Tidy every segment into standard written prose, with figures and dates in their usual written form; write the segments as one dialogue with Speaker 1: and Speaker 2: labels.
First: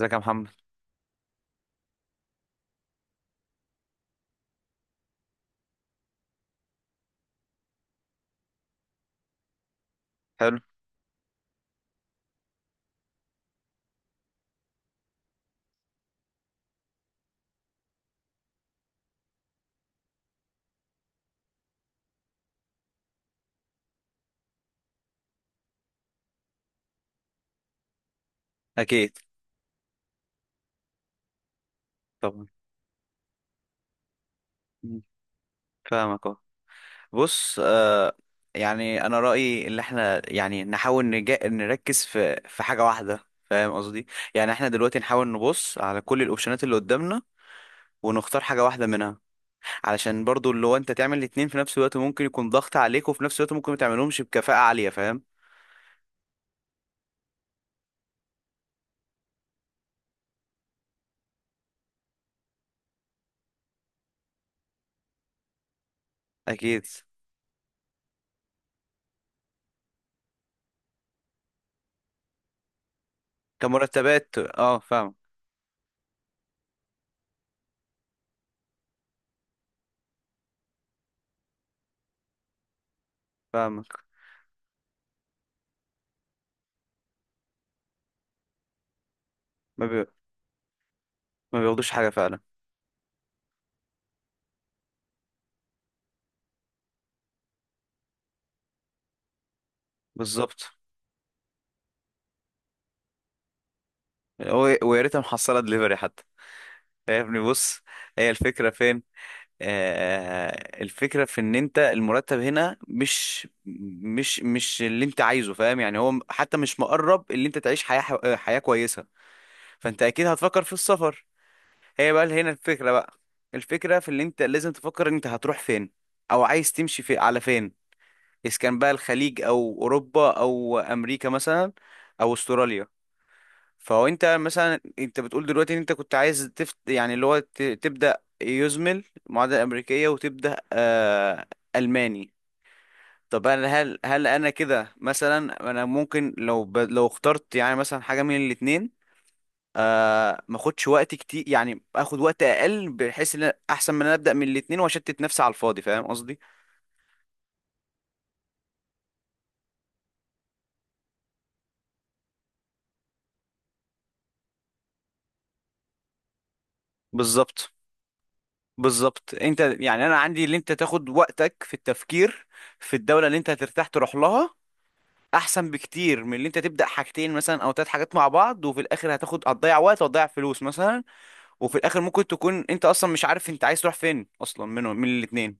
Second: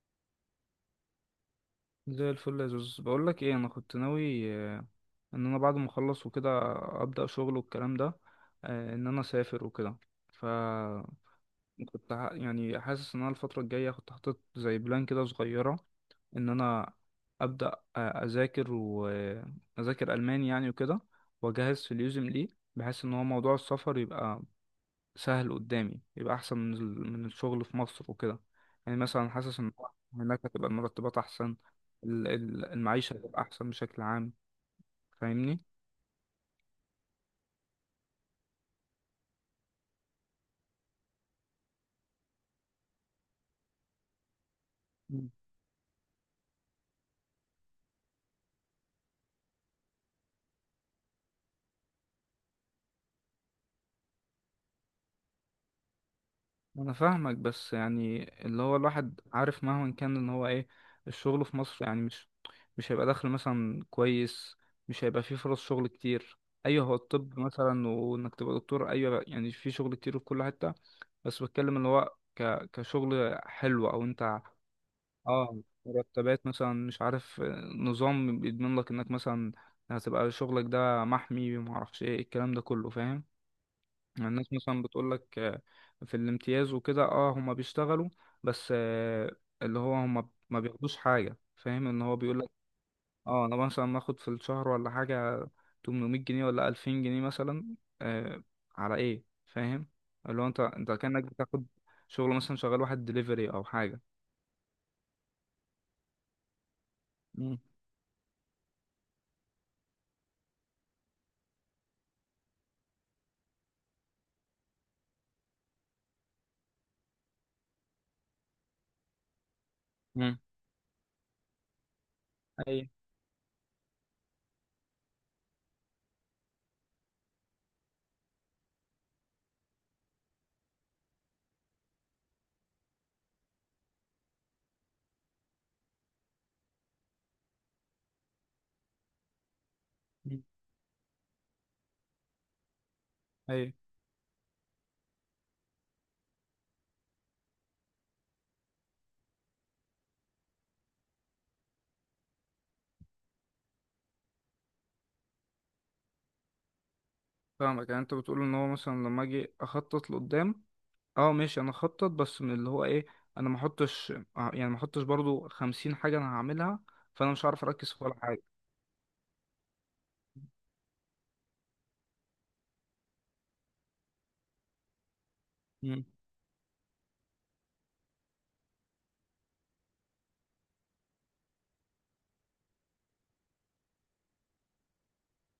Speaker 1: ازيك يا محمد؟
Speaker 2: زي الفل يا زوز، بقول لك ايه، انا كنت ناوي ان انا بعد ما اخلص وكده ابدا شغل والكلام ده. ان انا اسافر وكده. ف
Speaker 1: حلو.
Speaker 2: كنت يعني حاسس ان انا الفتره الجايه كنت حاطط زي بلان كده صغيره، ان انا ابدا، اذاكر واذاكر الماني يعني وكده، واجهز في اليوزم ليه، بحيث ان هو موضوع السفر يبقى سهل قدامي، يبقى احسن من من الشغل في مصر وكده. يعني
Speaker 1: اكيد.
Speaker 2: مثلا حاسس ان هناك هتبقى المرتبات احسن،
Speaker 1: طبعا.
Speaker 2: المعيشة هتبقى احسن بشكل عام.
Speaker 1: مم.
Speaker 2: فاهمني؟
Speaker 1: فاهمك اهو. بص، يعني انا رايي اللي احنا يعني نحاول نركز في حاجه واحده. فاهم قصدي؟ يعني احنا دلوقتي
Speaker 2: مم.
Speaker 1: نحاول نبص على كل الاوبشنات اللي قدامنا ونختار حاجه واحده منها، علشان برضو اللي هو انت تعمل الاتنين في نفس الوقت ممكن يكون ضغط عليك وفي نفس الوقت ممكن ما تعملهمش بكفاءه عاليه. فاهم؟
Speaker 2: انا فاهمك، بس يعني اللي هو الواحد عارف مهما كان ان هو ايه، الشغل في مصر يعني مش هيبقى دخل مثلا كويس، مش هيبقى فيه فرص شغل كتير.
Speaker 1: اكيد.
Speaker 2: ايوه، هو الطب مثلا، وانك تبقى دكتور، ايوه يعني في شغل كتير في كل حتة، بس بتكلم اللي هو كشغل حلو او
Speaker 1: كمرتبات،
Speaker 2: انت.
Speaker 1: فاهم.
Speaker 2: اه، مرتبات مثلا، مش عارف نظام بيضمن لك انك مثلا هتبقى شغلك ده محمي، وما اعرفش ايه الكلام ده كله، فاهم؟
Speaker 1: فاهمك.
Speaker 2: يعني الناس مثلا بتقول لك في الامتياز وكده، اه هما بيشتغلوا بس اللي
Speaker 1: ما,
Speaker 2: هو
Speaker 1: بي...
Speaker 2: هما ما بياخدوش حاجة،
Speaker 1: ما
Speaker 2: فاهم
Speaker 1: بياخدوش
Speaker 2: ان
Speaker 1: حاجه
Speaker 2: هو بيقول
Speaker 1: فعلا.
Speaker 2: لك اه انا مثلا باخد في الشهر ولا حاجة 800 جنيه ولا 2000 جنيه مثلا، آه، على ايه؟ فاهم؟ اللي هو انت
Speaker 1: بالظبط.
Speaker 2: انت كأنك بتاخد شغل، مثلا شغال واحد دليفري او حاجة.
Speaker 1: ويا ريتها محصله دليفري حتى. يا ابني،
Speaker 2: مم.
Speaker 1: بص. هي الفكرة فين؟ الفكرة في ان انت المرتب هنا مش اللي انت عايزه. فاهم؟ يعني هو حتى مش مقرب اللي انت تعيش حياة كويسة. فانت اكيد
Speaker 2: مم.
Speaker 1: هتفكر في السفر. هي بقى هنا
Speaker 2: ايوه،
Speaker 1: الفكرة بقى. الفكرة في اللي انت لازم تفكر انت هتروح فين؟ او عايز تمشي في على فين؟ اذا كان بقى الخليج او اوروبا او امريكا مثلا، او استراليا. فهو انت مثلا انت بتقول دلوقتي ان انت كنت عايز تفت، يعني اللي هو تبدأ يزمل معادلة أمريكية، وتبدأ ألماني. طب انا
Speaker 2: ايوه،
Speaker 1: هل انا كده مثلا انا ممكن لو اخترت يعني مثلا حاجة من الاتنين، ما اخدش وقت كتير، يعني اخد وقت اقل بحيث ان احسن من انا ابدأ من الاتنين واشتت نفسي على الفاضي. فاهم قصدي؟
Speaker 2: فاهمك. يعني انت بتقول ان هو مثلا لما اجي اخطط لقدام، اه ماشي انا اخطط بس من اللي هو ايه، انا ما احطش يعني ما احطش برضو 50 حاجة انا هعملها، فانا مش هعرف
Speaker 1: بالظبط،
Speaker 2: اركز في ولا حاجة.
Speaker 1: بالظبط. انت يعني انا عندي اللي انت تاخد وقتك في التفكير في الدولة اللي انت هترتاح تروح لها، احسن
Speaker 2: مم.
Speaker 1: بكتير من اللي انت تبدا حاجتين مثلا او ثلاث حاجات مع بعض وفي الاخر هتاخد هتضيع وقت وهتضيع فلوس مثلا. وفي الاخر ممكن تكون انت اصلا مش عارف انت عايز تروح فين اصلا منهم من الاثنين،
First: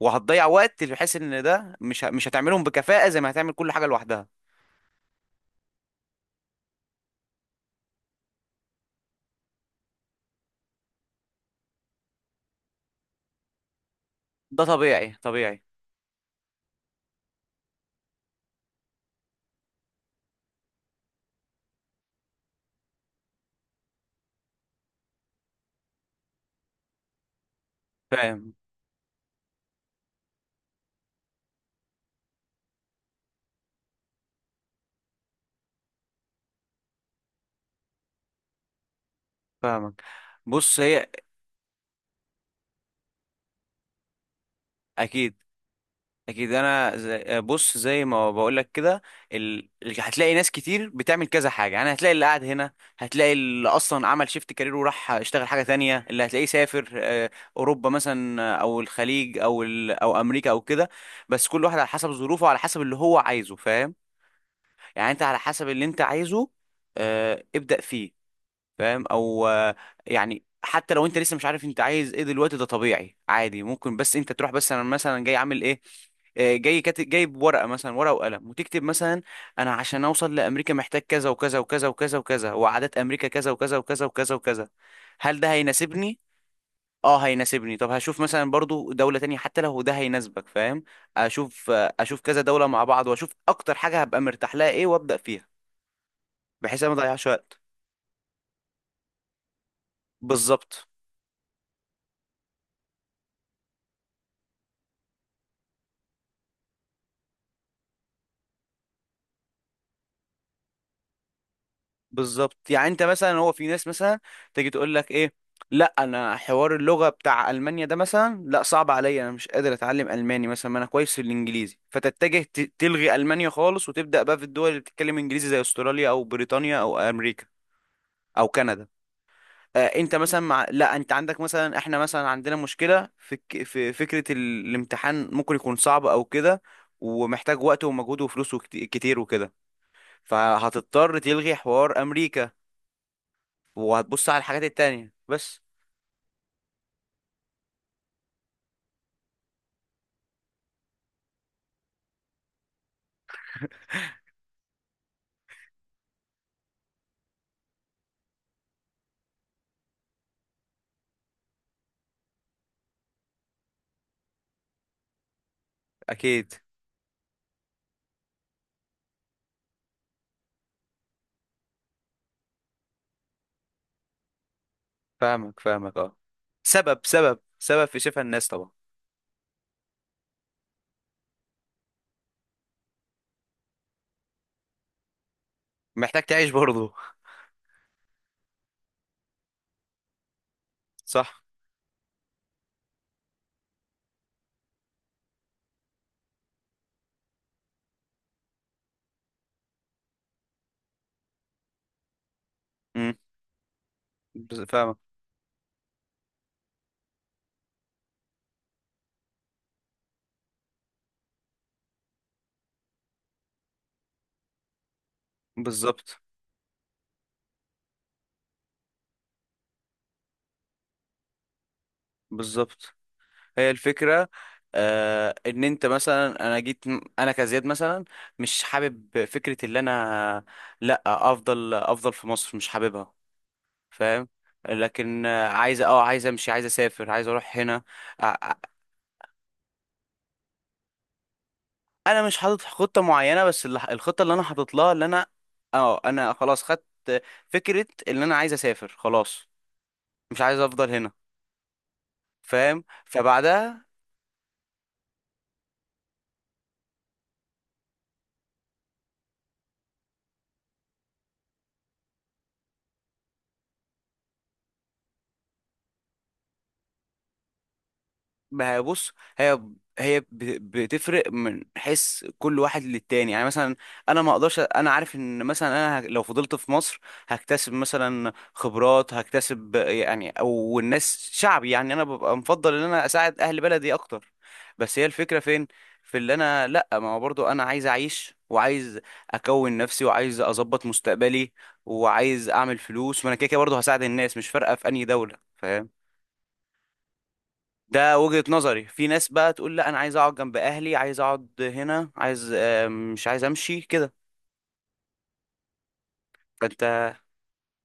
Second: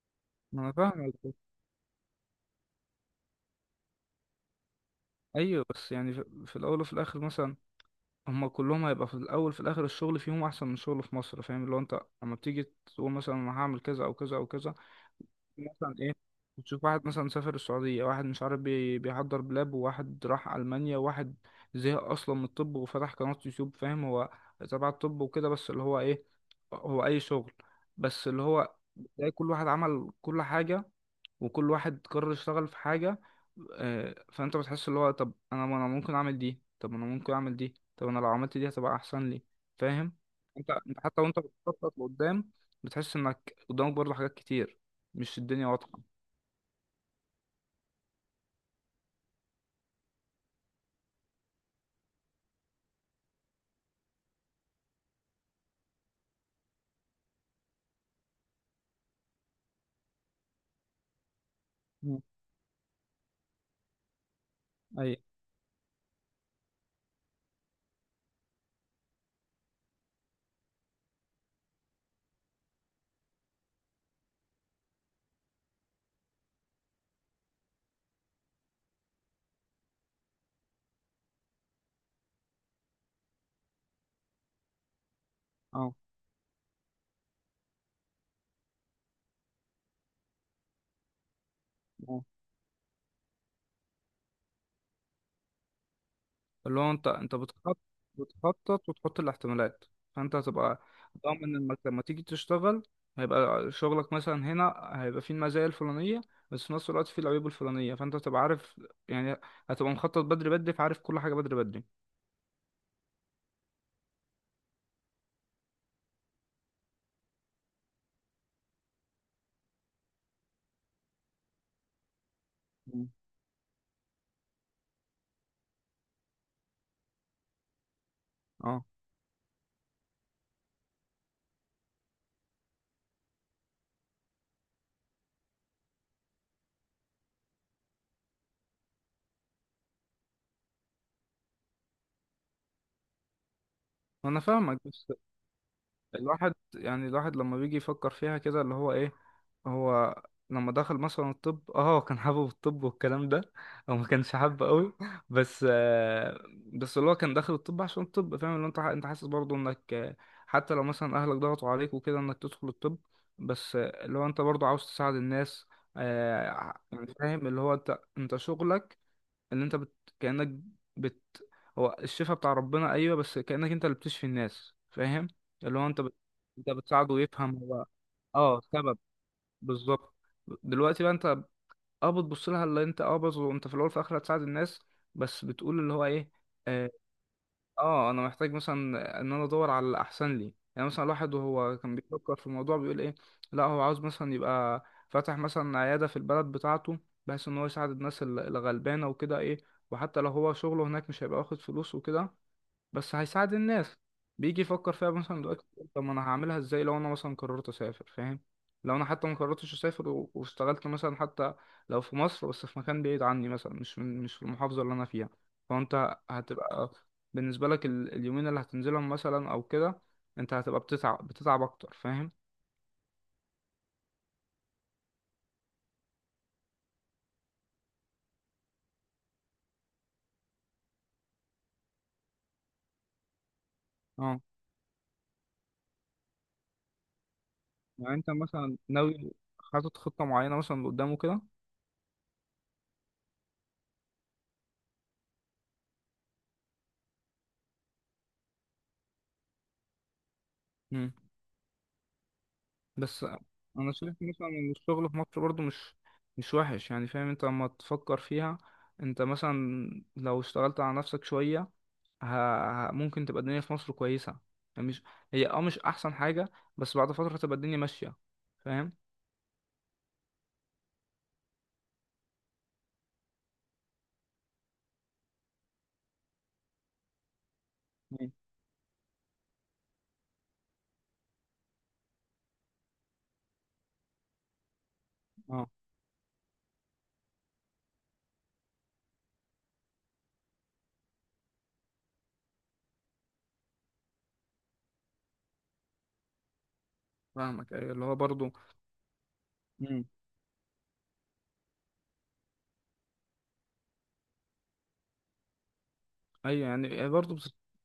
Speaker 1: وهتضيع
Speaker 2: ما انا
Speaker 1: وقت
Speaker 2: فاهمك.
Speaker 1: بحيث ان ده مش هتعملهم بكفاءة زي ما هتعمل كل حاجة لوحدها.
Speaker 2: ايوه بس يعني في الاول وفي الاخر مثلا، هما كلهم هيبقى في الاول في الاخر الشغل فيهم احسن من شغل في مصر. فاهم؟ اللي هو انت لما بتيجي تقول مثلا انا هعمل كذا او كذا او
Speaker 1: ده
Speaker 2: كذا،
Speaker 1: طبيعي، طبيعي.
Speaker 2: مثلا ايه، بتشوف واحد مثلا سافر السعودية، واحد مش عارف بيحضر بلاب، وواحد راح ألمانيا، وواحد زهق أصلا من الطب وفتح قناة يوتيوب. فاهم؟ هو تبع الطب وكده، بس اللي هو ايه، هو أي شغل، بس اللي
Speaker 1: فاهم؟
Speaker 2: هو تلاقي كل واحد عمل كل حاجة، وكل واحد قرر يشتغل في حاجة. فأنت بتحس اللي هو، طب أنا ممكن أعمل دي، طب أنا ممكن أعمل دي، طب أنا لو عملت دي هتبقى أحسن لي.
Speaker 1: فاهمك.
Speaker 2: فاهم؟ أنت
Speaker 1: بص.
Speaker 2: أنت
Speaker 1: هي.
Speaker 2: حتى وأنت بتخطط لقدام بتحس إنك قدامك برضه حاجات كتير،
Speaker 1: اكيد،
Speaker 2: مش الدنيا واضحة.
Speaker 1: اكيد. انا زي بص زي ما بقول لك كده. هتلاقي ناس كتير بتعمل كذا حاجه، يعني هتلاقي اللي قاعد هنا، هتلاقي اللي اصلا عمل شيفت كارير وراح اشتغل حاجه تانية، اللي هتلاقيه سافر اوروبا مثلا، او الخليج او او امريكا او كده. بس كل واحد على حسب
Speaker 2: مم.
Speaker 1: ظروفه وعلى حسب اللي هو عايزه. فاهم؟ يعني
Speaker 2: اي.
Speaker 1: انت على حسب اللي انت عايزه، ابدأ فيه. فاهم؟ او يعني حتى لو انت لسه مش عارف انت عايز ايه دلوقتي، ده طبيعي عادي، ممكن بس انت تروح. بس انا مثلا جاي عامل ايه؟ جاي كاتب جايب ورقه مثلا، ورقه وقلم وتكتب مثلا. انا عشان اوصل لامريكا محتاج كذا وكذا وكذا وكذا وكذا، وعادات امريكا كذا وكذا وكذا وكذا وكذا. هل ده
Speaker 2: اه،
Speaker 1: هيناسبني؟ اه هيناسبني. طب هشوف مثلا برضو دولة تانية حتى لو ده هيناسبك. فاهم؟ اشوف
Speaker 2: اه،
Speaker 1: كذا دولة مع بعض واشوف اكتر حاجة هبقى مرتاح لها ايه وابدأ فيها.
Speaker 2: اللي
Speaker 1: بحيث
Speaker 2: هو
Speaker 1: أنا ما
Speaker 2: انت
Speaker 1: اضيعش
Speaker 2: انت
Speaker 1: وقت.
Speaker 2: بتخطط بتخطط وتحط الاحتمالات، فانت هتبقى
Speaker 1: بالظبط،
Speaker 2: ضامن انك لما تيجي تشتغل هيبقى شغلك مثلا هنا، هيبقى فيه المزايا الفلانية، بس في نفس الوقت فيه العيوب الفلانية، فانت هتبقى عارف يعني، هتبقى مخطط بدري بدري، فعارف كل حاجة بدري بدري.
Speaker 1: بالظبط. يعني انت مثلا هو في ناس مثلا تيجي تقول لك ايه، لا انا حوار اللغه بتاع المانيا ده مثلا، لا صعب عليا، انا مش قادر اتعلم الماني مثلا، ما انا كويس في الانجليزي. فتتجه
Speaker 2: مم.
Speaker 1: تلغي المانيا خالص وتبدا بقى في الدول اللي بتتكلم انجليزي زي استراليا او بريطانيا او امريكا او
Speaker 2: اه،
Speaker 1: كندا. انت مثلا لا انت عندك مثلا، احنا مثلا عندنا مشكله في في فكره الامتحان، ممكن يكون صعب او كده، ومحتاج وقت ومجهود وفلوس كتير وكده. فهتضطر تلغي حوار امريكا وهتبص على
Speaker 2: انا
Speaker 1: الحاجات
Speaker 2: فاهمك،
Speaker 1: التانية
Speaker 2: بس
Speaker 1: بس.
Speaker 2: الواحد يعني، الواحد لما بيجي يفكر فيها كده اللي هو ايه، هو لما دخل مثلا الطب، اه هو كان حابب الطب والكلام ده، او ما كانش حابه قوي، بس بس اللي هو كان داخل الطب عشان الطب. فاهم؟ اللي انت انت حاسس برضه انك حتى لو مثلا اهلك ضغطوا عليك وكده انك تدخل الطب، بس اللي هو انت برضه عاوز تساعد الناس.
Speaker 1: اكيد.
Speaker 2: آه، يعني فاهم اللي هو انت شغلك، ان انت كأنك بت هو الشفاء بتاع ربنا، ايوه، بس كأنك انت اللي بتشفي الناس. فاهم؟
Speaker 1: فاهمك،
Speaker 2: اللي هو
Speaker 1: فاهمك،
Speaker 2: انت
Speaker 1: اه.
Speaker 2: انت
Speaker 1: سبب،
Speaker 2: بتساعده
Speaker 1: سبب،
Speaker 2: يفهم
Speaker 1: سبب
Speaker 2: هو.
Speaker 1: في شفا الناس
Speaker 2: اه،
Speaker 1: طبعا.
Speaker 2: سبب، بالظبط. دلوقتي بقى انت اه بتبص لها، اللي انت اه بص، وانت في الاول في الاخر هتساعد الناس، بس بتقول اللي هو
Speaker 1: محتاج
Speaker 2: ايه،
Speaker 1: تعيش
Speaker 2: آه،
Speaker 1: برضه.
Speaker 2: اه انا محتاج مثلا ان انا ادور على الاحسن لي. يعني مثلا الواحد
Speaker 1: صح.
Speaker 2: وهو كان بيفكر في الموضوع بيقول ايه، لا هو عاوز مثلا يبقى فاتح مثلا عياده في البلد بتاعته، بحيث ان هو يساعد الناس الغلبانه وكده ايه، وحتى لو هو شغله هناك مش هيبقى واخد فلوس وكده، بس
Speaker 1: امم
Speaker 2: هيساعد الناس. بيجي يفكر
Speaker 1: فاهمك.
Speaker 2: فيها مثلا دلوقتي، يقول طب ما انا هعملها ازاي لو انا مثلا قررت اسافر؟ فاهم؟ لو انا حتى ما قررتش اسافر واشتغلت مثلا حتى لو في مصر، بس في مكان بعيد عني مثلا، مش من مش في المحافظة اللي انا فيها، فانت
Speaker 1: بالظبط،
Speaker 2: هتبقى بالنسبة لك اليومين اللي هتنزلهم مثلا او كده، انت هتبقى بتتعب بتتعب اكتر. فاهم؟
Speaker 1: بالظبط. هي الفكرة، ان انت مثلا انا جيت، انا كزياد مثلا مش حابب فكرة اللي انا لا افضل في مصر، مش حاببها. فاهم؟
Speaker 2: اه.
Speaker 1: لكن عايز عايز امشي، عايز اسافر، عايز اروح هنا.
Speaker 2: يعني انت مثلا ناوي، حاطط خطة معينة مثلا قدامه كده،
Speaker 1: انا مش حاطط خطه معينه، بس الخطه اللي انا حاطط لها اللي انا، اه انا خلاص خدت فكره ان انا عايز اسافر خلاص، مش عايز افضل هنا. فاهم؟
Speaker 2: بس
Speaker 1: فبعدها.
Speaker 2: انا شايف مثلا ان الشغل في مصر برضو مش وحش يعني. فاهم انت لما تفكر فيها، انت مثلا لو اشتغلت على نفسك شوية، ه... ممكن تبقى الدنيا في مصر كويسة، يعني مش، هي اه مش احسن حاجة، بس بعد فترة تبقى الدنيا ماشية.
Speaker 1: ما هي
Speaker 2: فاهم؟
Speaker 1: بص. هي هي بتفرق من حيث كل واحد للتاني. يعني مثلا انا ما اقدرش. انا عارف ان مثلا انا لو فضلت في مصر هكتسب
Speaker 2: مم.
Speaker 1: مثلا خبرات هكتسب، يعني او الناس شعبي، يعني انا ببقى مفضل ان انا اساعد اهل بلدي اكتر. بس هي الفكرة فين؟
Speaker 2: اه،
Speaker 1: في اللي انا لا، ما هو برضو انا عايز اعيش وعايز اكون نفسي وعايز اظبط مستقبلي وعايز اعمل فلوس. وانا كده كده برضو هساعد الناس، مش فارقة في انهي دولة. فاهم؟
Speaker 2: فاهمك. ايوه اللي هو
Speaker 1: ده وجهة
Speaker 2: برضو.
Speaker 1: نظري. في ناس بقى تقول لا انا
Speaker 2: مم.
Speaker 1: عايز اقعد جنب اهلي، عايز اقعد هنا، عايز مش عايز امشي كده.
Speaker 2: ايوه يعني
Speaker 1: فانت.
Speaker 2: برضو، بس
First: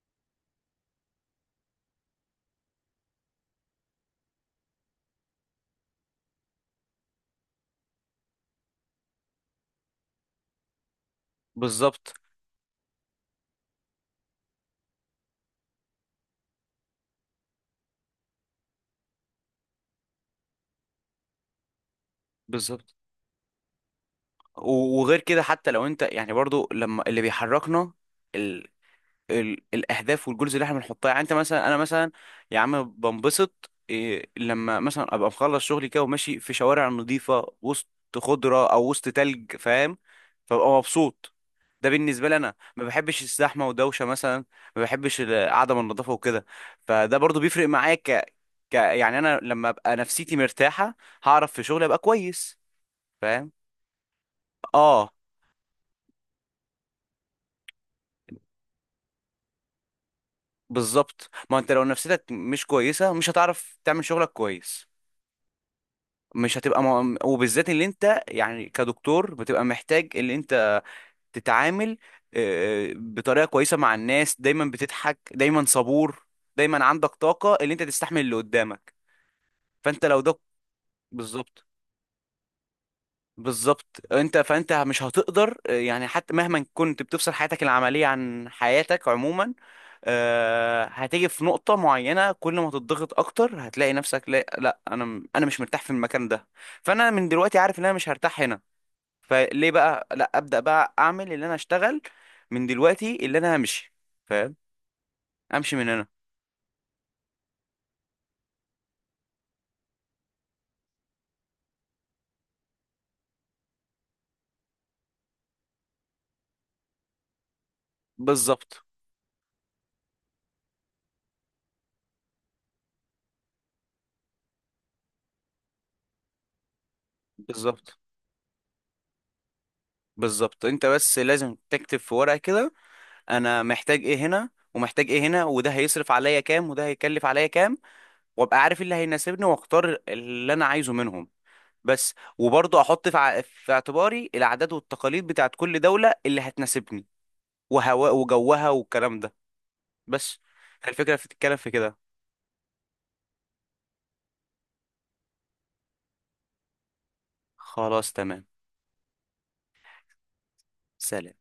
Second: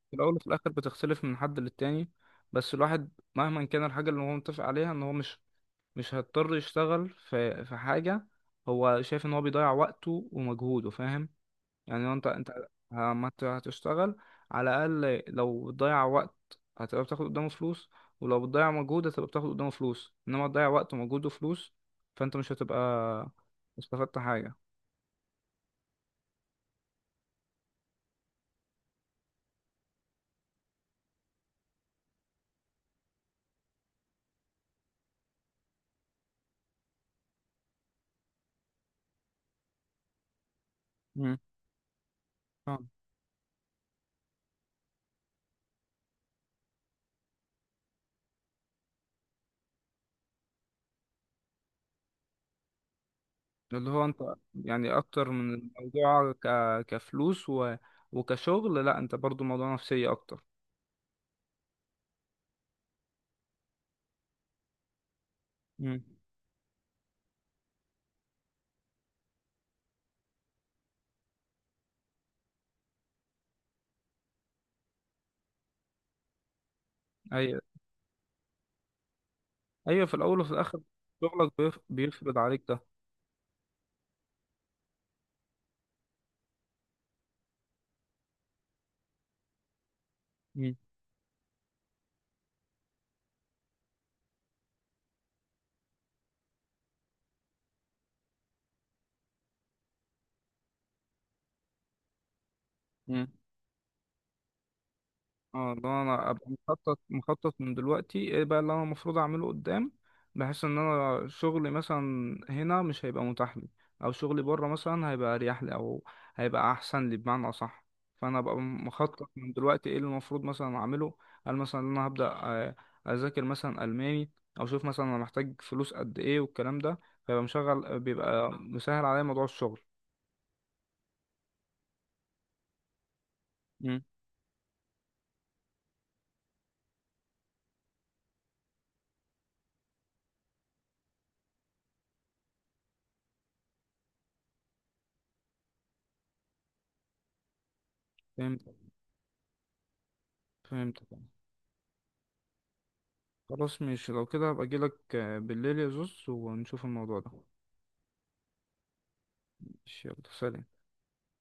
Speaker 2: في الاول وفي الاخر بتختلف من حد للتاني، بس الواحد مهما كان الحاجة اللي هو متفق عليها ان هو مش هيضطر يشتغل في حاجة هو شايف ان هو بيضيع وقته ومجهوده. فاهم؟ يعني لو
Speaker 1: بالظبط،
Speaker 2: انت لما هتشتغل، على الأقل لو بتضيع وقت هتبقى بتاخد قدامه فلوس، ولو بتضيع مجهود هتبقى بتاخد قدامه فلوس، انما تضيع وقت ومجهود وفلوس، فانت مش هتبقى
Speaker 1: بالظبط.
Speaker 2: استفدت حاجة.
Speaker 1: وغير كده حتى لو انت يعني برضو لما اللي بيحركنا، الاهداف والجولز اللي احنا بنحطها، يعني انت مثلا، انا مثلا، يا عم بنبسط إيه لما مثلا ابقى مخلص شغلي كده وماشي في شوارع نظيفه، وسط خضره او وسط تلج. فاهم؟ فببقى مبسوط.
Speaker 2: مم.
Speaker 1: ده بالنسبه لي، انا ما
Speaker 2: فاهم.
Speaker 1: بحبش الزحمه ودوشه مثلا. ما بحبش عدم النظافه وكده. فده برضو بيفرق معايا، ك... ك يعني انا لما ابقى نفسيتي مرتاحه هعرف في شغلي ابقى كويس. فاهم؟
Speaker 2: اللي هو انت يعني
Speaker 1: اه.
Speaker 2: اكتر من الموضوع كفلوس وكشغل، لا، انت برضو موضوع نفسية اكتر.
Speaker 1: بالظبط، ما انت لو نفسيتك مش كويسه مش هتعرف تعمل شغلك كويس.
Speaker 2: مم.
Speaker 1: مش هتبقى وبالذات اللي انت يعني كدكتور بتبقى محتاج اللي انت تتعامل بطريقة كويسة مع الناس، دايما بتضحك، دايما صبور، دايما عندك طاقة
Speaker 2: ايوه،
Speaker 1: اللي انت تستحمل اللي قدامك. فانت
Speaker 2: ايوه، في
Speaker 1: لو ده.
Speaker 2: الاول وفي الاخر شغلك
Speaker 1: بالظبط،
Speaker 2: بيفرض عليك ده.
Speaker 1: بالظبط. انت فانت مش هتقدر، يعني حتى مهما كنت بتفصل حياتك العملية عن حياتك عموما،
Speaker 2: مم.
Speaker 1: هتيجي في نقطة معينة كل ما تضغط أكتر هتلاقي نفسك لا, لا، أنا مش مرتاح في المكان ده. فأنا من دلوقتي عارف إن أنا مش هرتاح هنا. فليه بقى لا ابدا بقى اعمل اللي انا اشتغل من دلوقتي
Speaker 2: مم.
Speaker 1: اللي انا همشي؟ فاهم؟
Speaker 2: اه،
Speaker 1: امشي من
Speaker 2: لو
Speaker 1: هنا.
Speaker 2: انا ابقى مخطط مخطط من دلوقتي، ايه بقى اللي انا المفروض اعمله قدام، بحيث ان انا شغلي مثلا هنا مش هيبقى متاح لي، او شغلي بره مثلا هيبقى اريح لي، او هيبقى احسن لي بمعنى اصح، فانا ابقى
Speaker 1: بالظبط،
Speaker 2: مخطط من دلوقتي ايه اللي المفروض مثلا اعمله. هل مثلا إن انا هبدا اذاكر مثلا الماني، او اشوف مثلا انا محتاج فلوس قد ايه والكلام ده؟ فيبقى
Speaker 1: بالظبط،
Speaker 2: مشغل بيبقى مسهل عليا موضوع الشغل.
Speaker 1: بالظبط. انت بس لازم تكتب في ورقه كده، انا
Speaker 2: مم.
Speaker 1: محتاج ايه هنا ومحتاج ايه هنا، وده هيصرف عليا كام وده هيكلف عليا كام. وابقى عارف إيه اللي هيناسبني واختار اللي انا عايزه منهم. بس وبرضه احط في اعتباري العادات والتقاليد بتاعت كل دوله اللي هتناسبني، وهواء
Speaker 2: فاهم.
Speaker 1: وجوها والكلام ده. بس.
Speaker 2: فهمت.
Speaker 1: الفكره بتتكلم في كده.
Speaker 2: خلاص ماشي، لو كده هبقى اجيلك بالليل يا زوز، ونشوف الموضوع ده.
Speaker 1: خلاص تمام.
Speaker 2: ماشي، يلا سلام.
Speaker 1: سلام.